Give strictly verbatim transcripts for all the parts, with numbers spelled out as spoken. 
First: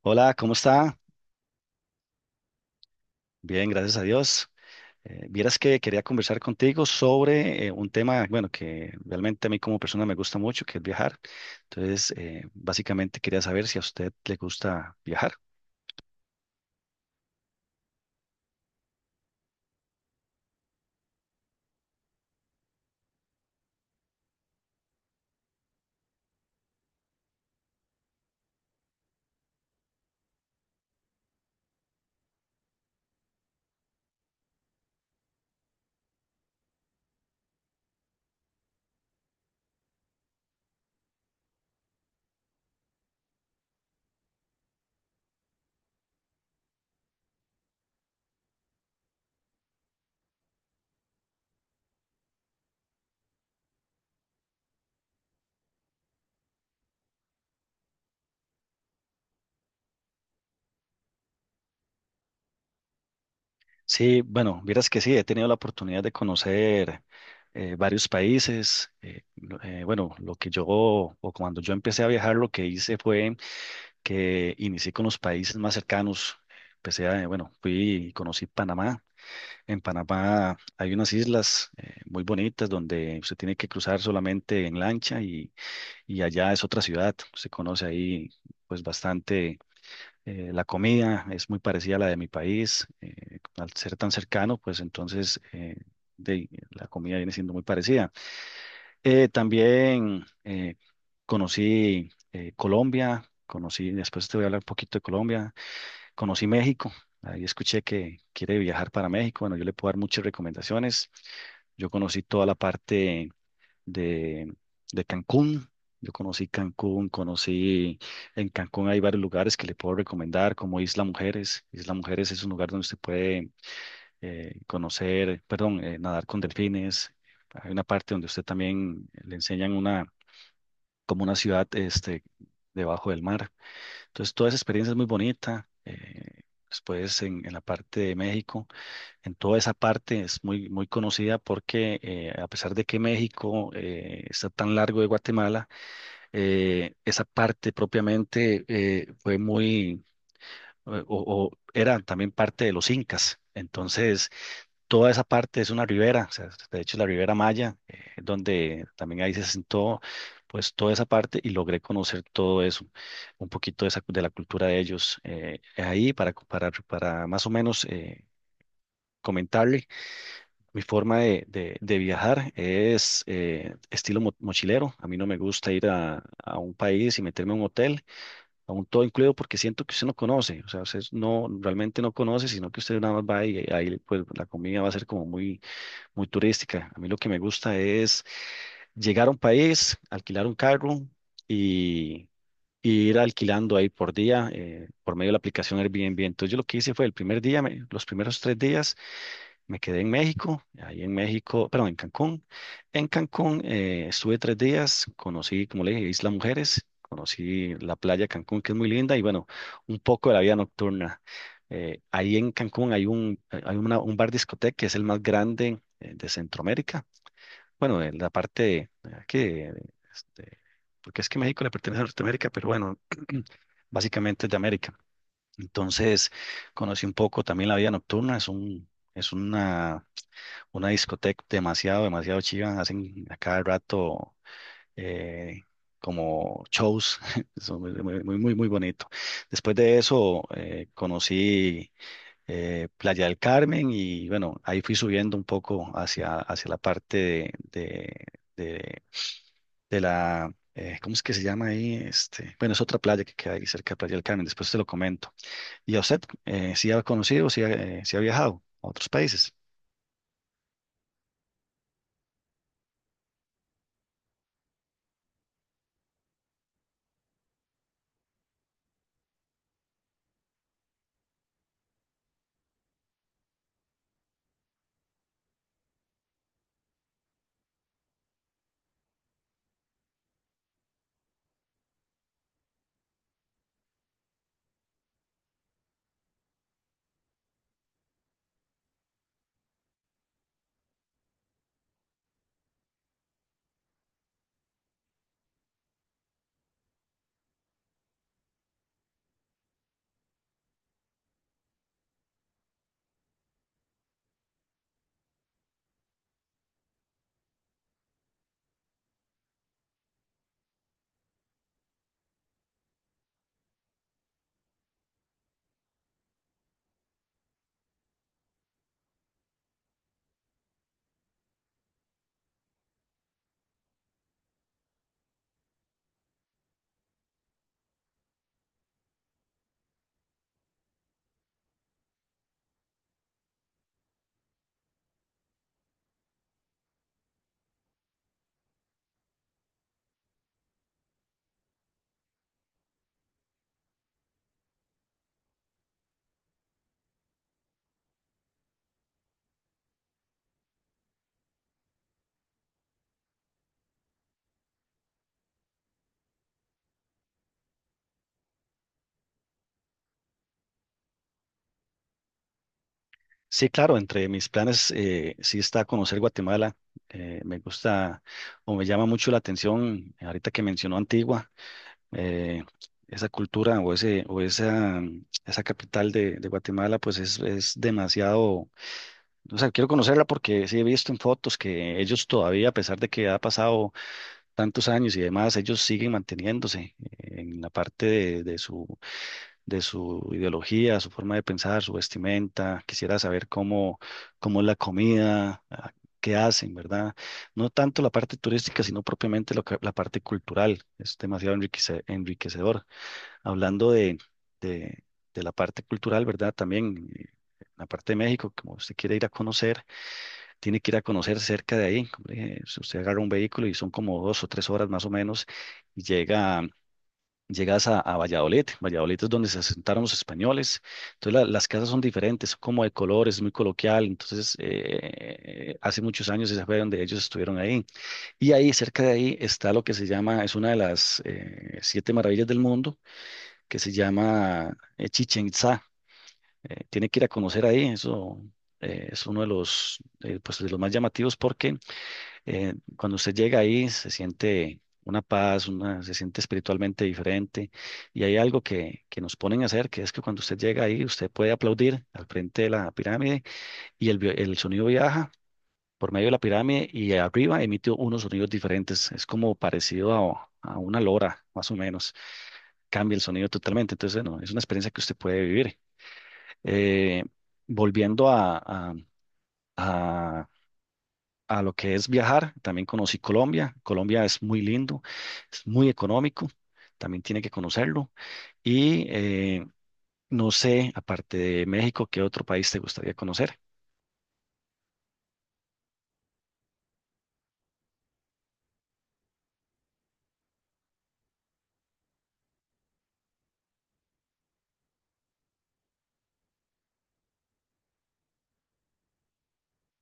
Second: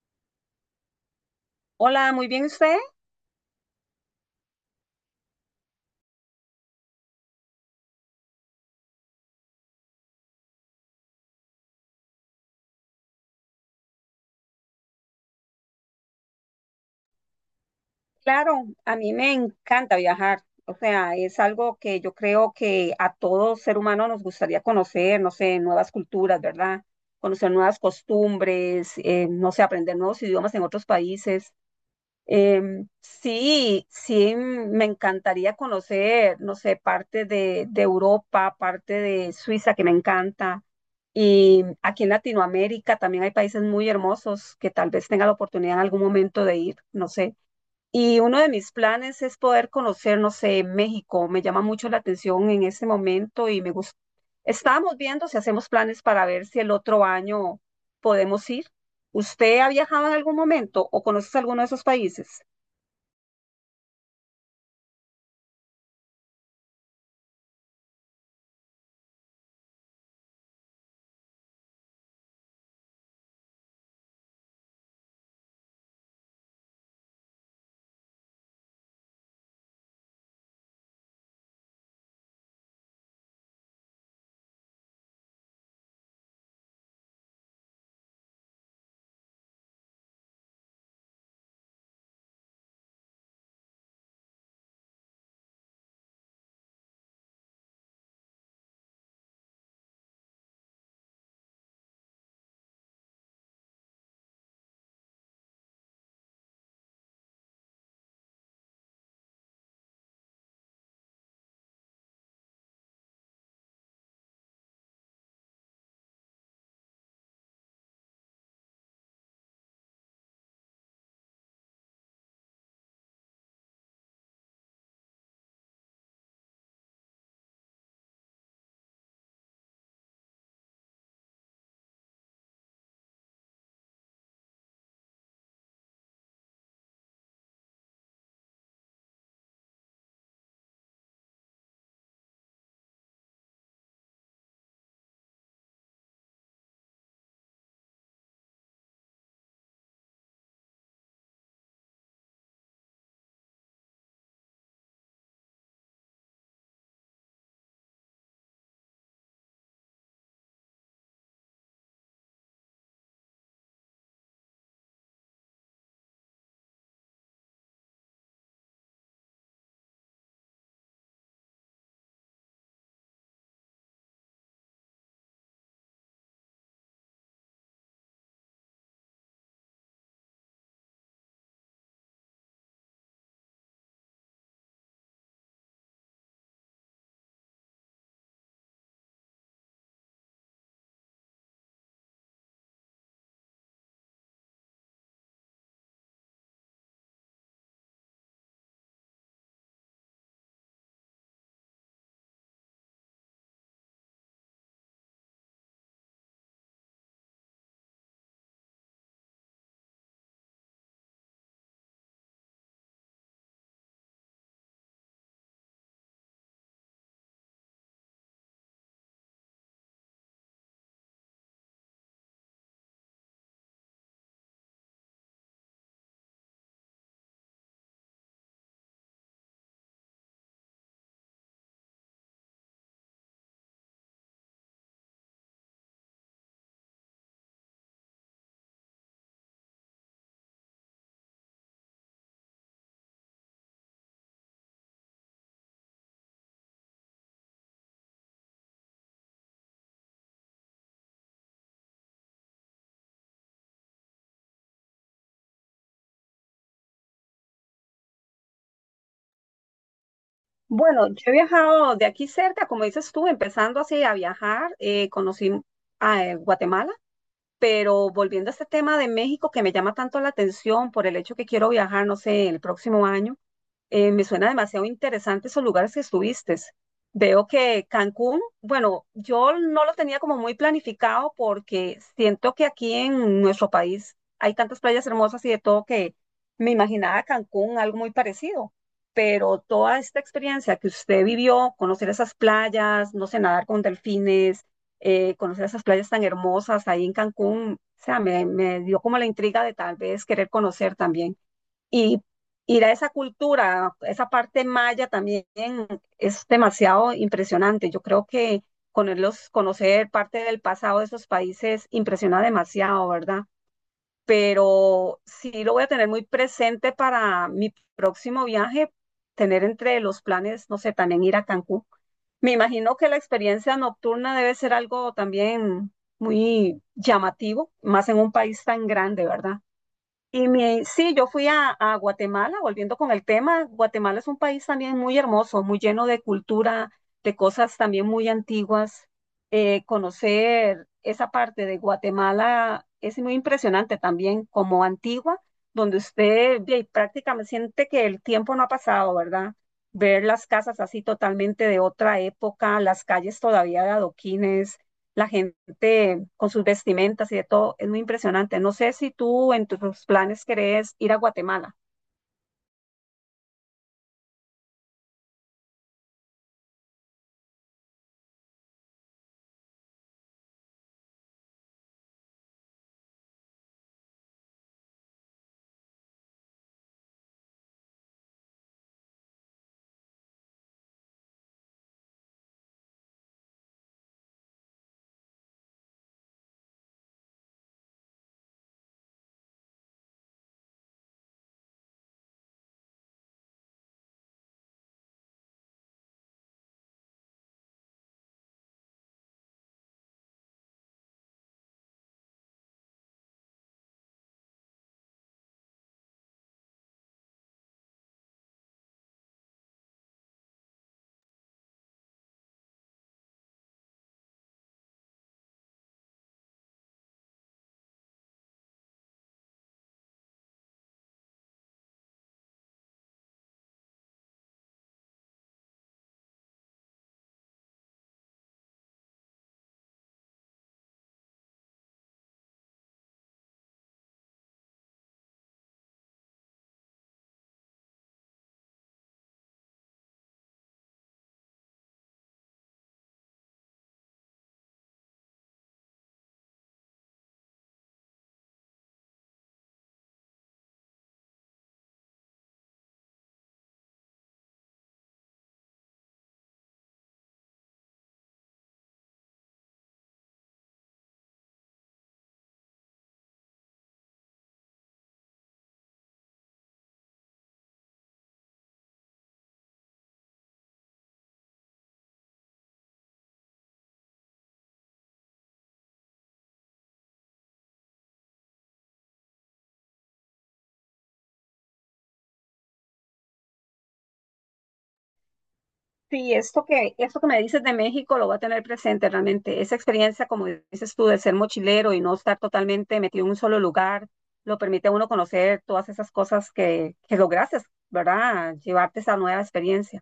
Hola, ¿cómo está? Hola, muy bien usted. Bien, gracias a Dios. Eh, vieras que quería conversar contigo sobre eh, un tema, bueno, que realmente a mí como persona me gusta mucho, que es viajar. Entonces, eh, básicamente quería saber si a usted le gusta viajar. Claro, a mí me encanta viajar. O sea, es algo que yo creo que a todo ser humano nos gustaría conocer, no sé, nuevas culturas, ¿verdad? Conocer nuevas costumbres, eh, no sé, aprender nuevos idiomas en otros países. Em, sí, sí, mm, me encantaría conocer, no sé, parte de, de Europa, parte de Suiza, que me encanta. Y aquí en Latinoamérica también hay países muy hermosos que tal vez tenga la oportunidad en algún momento de ir, no sé. Y uno de mis planes es poder conocer, no sé, México. Me llama mucho la atención en este momento y me gusta. Estábamos viendo si hacemos planes para ver si el otro año podemos ir. ¿Usted ha viajado en algún momento o conoces alguno de esos países? Sí, bueno, vieras que sí, he tenido la oportunidad de conocer eh, varios países. Eh, lo- eh, bueno, lo que yo, o cuando yo empecé a viajar, lo que hice fue que inicié con los países más cercanos. Empecé a, eh, bueno, fui y conocí Panamá. En Panamá hay unas islas eh, muy bonitas donde usted tiene que cruzar solamente en lancha y, y allá es otra ciudad. Se conoce ahí pues bastante eh, la comida, es muy parecida a la de mi país. Eh, al ser tan cercano, pues entonces eh, de- la comida viene siendo muy parecida. Eh, también eh, conocí eh, Colombia, conocí, después te voy a hablar un poquito de Colombia. Conocí México, ahí escuché que quiere viajar para México. Bueno, yo le puedo dar muchas recomendaciones. Yo conocí toda la parte de, de Cancún. Yo conocí Cancún, conocí en Cancún hay varios lugares que le puedo recomendar, como Isla Mujeres. Isla Mujeres es un lugar donde usted puede eh, conocer, perdón, eh, nadar con delfines. Hay una parte donde usted también le enseñan una, como una ciudad este, debajo del mar. Entonces, toda esa experiencia es muy bonita. Eh, después, en, en la parte de México, en toda esa parte es muy, muy conocida porque eh, a pesar de que México eh, está tan largo de Guatemala, eh, esa parte propiamente eh, fue muy, o, o- o era también parte de los incas. Entonces, toda esa parte es una ribera, o sea, de hecho la Ribera Maya, eh, donde también ahí se sentó pues toda esa parte y logré conocer todo eso, un poquito de, esa, de la cultura de ellos. Eh, ahí para, para, para más o menos eh, comentarle, mi forma de, de- de viajar es eh, estilo mo- mochilero, a mí no me gusta ir a, a un país y meterme a un hotel, a un todo incluido porque siento que usted no conoce, o sea, usted no, realmente no conoce, sino que usted nada más va y ahí pues la comida va a ser como muy muy turística. A mí lo que me gusta es llegar a un país, alquilar un carro y, y ir alquilando ahí por día eh, por medio de la aplicación Airbnb. Entonces yo lo que hice fue el primer día, me- los primeros tres días me quedé en México, ahí en México, perdón, en Cancún. En Cancún eh, estuve tres días, conocí, como le dije, Isla Mujeres. Conocí la playa de Cancún, que es muy linda, y bueno, un poco de la vida nocturna. Eh, ahí en Cancún hay un, hay una- un bar discoteca que es el más grande eh, de Centroamérica. Bueno, en la parte ah, que, este, porque es que México le pertenece a Norteamérica, pero bueno, básicamente es de América. Entonces, conocí un poco también la vida nocturna, es un, es una, una discoteca demasiado, demasiado chiva, hacen a cada rato eh, como shows, eso muy, muy, muy, muy muy bonito. Después de eso, eh, conocí eh, Playa del Carmen y bueno, ahí fui subiendo un poco hacia, hacia la parte de de- de de la, eh, ¿cómo es que se llama ahí? Este, bueno, es otra playa que queda ahí cerca de Playa del Carmen, después te lo comento. ¿Y a usted, eh, si ha conocido, si ha, eh, sí ha viajado a otros países? Bueno, yo he viajado de aquí cerca, como dices tú, empezando así a viajar, eh, conocí a eh, Guatemala, pero volviendo a este tema de México que me llama tanto la atención por el hecho que quiero viajar, no sé, el próximo año. Eh, me suena demasiado interesante esos lugares que estuviste. Veo que Cancún, bueno, yo no lo tenía como muy planificado porque siento que aquí en nuestro país hay tantas playas hermosas y de todo que me imaginaba Cancún algo muy parecido. Pero toda esta experiencia que usted vivió, conocer esas playas, no sé, nadar con delfines, eh, conocer esas playas tan hermosas ahí en Cancún, o sea, me, me dio como la intriga de tal vez querer conocer también. Y ir a esa cultura, esa parte maya también es demasiado impresionante. Yo creo que conocerlos, conocer parte del pasado de esos países impresiona demasiado, ¿verdad? Pero sí lo voy a tener muy presente para mi próximo viaje, tener entre los planes, no sé, también ir a Cancún. Me imagino que la experiencia nocturna debe ser algo también muy llamativo, más en un país tan grande, ¿verdad? Y mi, sí, yo fui a, a Guatemala, volviendo con el tema, Guatemala es un país también muy hermoso, muy lleno de cultura, de cosas también muy antiguas. Eh, conocer esa parte de Guatemala es muy impresionante también, como antigua, donde usted ve, y prácticamente siente que el tiempo no ha pasado, ¿verdad? Ver las casas así totalmente de otra época, las calles todavía de adoquines, la gente de- con sus vestimentas y de todo, es muy impresionante. No sé si tú en tus planes querés ir a Guatemala. Sí, claro, entre mis planes eh, sí está conocer Guatemala. Eh, me gusta o me llama mucho la atención, eh, ahorita que mencionó Antigua, eh, esa cultura o, ese, o esa, mm, esa capital de, de Guatemala, pues es, es demasiado, o sea, quiero conocerla porque sí he visto en fotos que ellos todavía, a pesar de que ha pasado tantos años y demás, ellos siguen manteniéndose eh, en la parte de, de su, de su ideología, su forma de pensar, su vestimenta. Quisiera saber cómo, cómo es la comida, ah, qué hacen, ¿verdad? No tanto la parte turística, sino propiamente lo que- la parte cultural. Es demasiado enriquece- enriquecedor. Hablando de, de, de la parte cultural, ¿verdad? También eh, la parte de México, como usted quiere ir a conocer tiene que ir a conocer cerca de ahí. Como le dije, si usted agarra un vehículo y son como dos o tres horas más o menos, y llega, llegas a, a Valladolid. Valladolid es donde se asentaron los españoles. Entonces la- las casas son diferentes, son como de colores, muy coloquial. Entonces eh, hace muchos años esa fue donde ellos estuvieron ahí. Y ahí, cerca de ahí, está lo que se llama, es una de las eh, siete maravillas del mundo, que se llama eh, Chichén Itzá. Eh, tiene que ir a conocer ahí, eso eh, es uno de los, eh, pues, de los más llamativos porque eh, cuando usted llega ahí se siente una paz, una, se siente espiritualmente diferente y hay algo que, que nos ponen a hacer, que es que cuando usted llega ahí usted puede aplaudir al frente de la pirámide y el, vi- el sonido viaja por medio de la pirámide y arriba emite unos sonidos diferentes. Es como parecido a, a una lora, más o menos. Cambia el sonido totalmente. Entonces, no, es una experiencia que usted puede vivir. Eh, volviendo a, a, a lo que es viajar. También conocí Colombia. Colombia es muy lindo, es muy económico. También tiene que conocerlo. Y eh, no sé, aparte de México, ¿qué otro país te gustaría conocer? Sí, esto que, esto que me dices de México lo voy a tener presente realmente. Esa experiencia, como dices tú, de ser mochilero y no estar totalmente metido en un solo lugar, lo permite a uno conocer todas esas cosas que, que lograste, ¿verdad? Llevarte esa nueva experiencia.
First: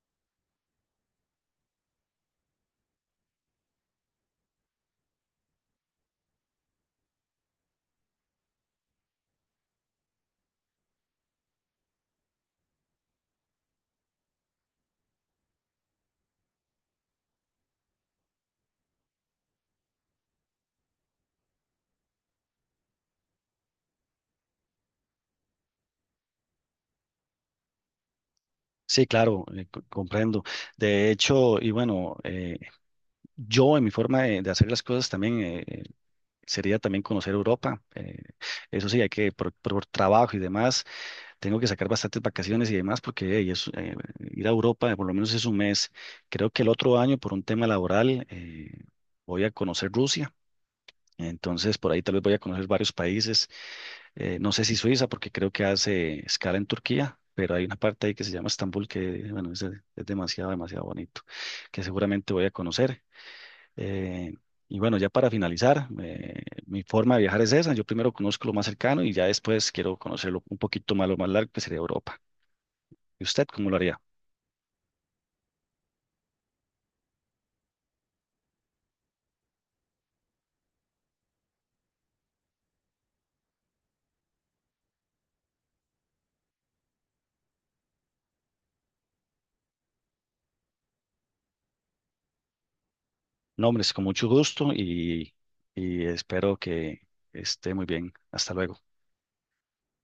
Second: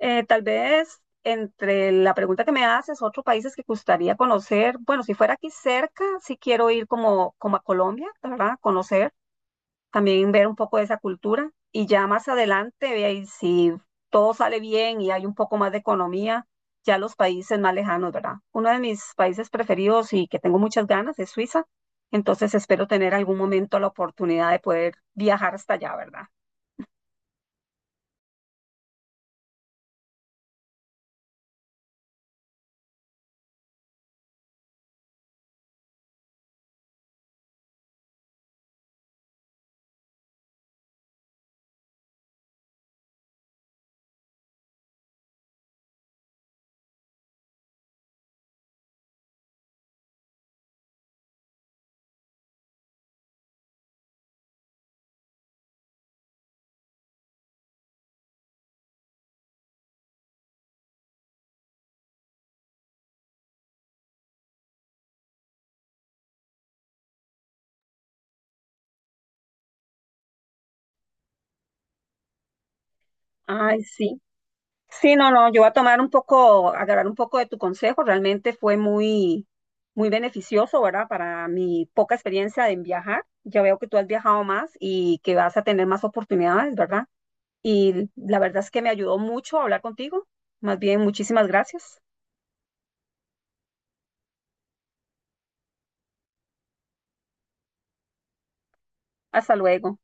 Eh, tal vez entre la pregunta que me haces, otros países que gustaría conocer, bueno, si fuera aquí cerca, sí quiero ir como, como a Colombia, ¿verdad? Conocer también ver un poco de esa cultura y ya más adelante, ve ahí, si todo sale bien y hay un poco más de economía, ya los países más lejanos, ¿verdad? Uno de mis países preferidos y que tengo muchas ganas es Suiza, entonces espero tener algún momento la oportunidad de poder viajar hasta allá, ¿verdad? Sí, claro, eh, co- comprendo. De hecho, y bueno, eh, yo en mi forma de, de hacer las cosas también eh, eh, sería también conocer Europa. Eh, eso sí, hay que por, por trabajo y demás tengo que sacar bastantes vacaciones y demás porque hey, es, eh, ir a Europa eh, por lo menos es un mes. Creo que el otro año por un tema laboral eh, voy a conocer Rusia. Entonces por ahí tal vez voy a conocer varios países. Eh, no sé si Suiza porque creo que hace escala en Turquía, pero hay una parte ahí que se llama Estambul que bueno, es, es demasiado, demasiado bonito, que seguramente voy a conocer. Eh, y bueno, ya para finalizar, eh, mi forma de viajar es esa. Yo primero conozco lo más cercano y ya después quiero conocer lo- un poquito más lo más largo que sería Europa. ¿Y usted cómo lo Ay, haría? sí. Sí, no, no, yo voy a tomar un poco, agarrar un poco de tu consejo, realmente fue muy, muy beneficioso, ¿verdad? Para mi poca experiencia en viajar, ya veo que tú has viajado más y que vas a tener más oportunidades, ¿verdad? Y la verdad es que me ayudó mucho a hablar contigo. Más bien, muchísimas gracias. No, hombre, es con mucho gusto y, y espero que esté muy bien. Hasta luego. Hasta luego.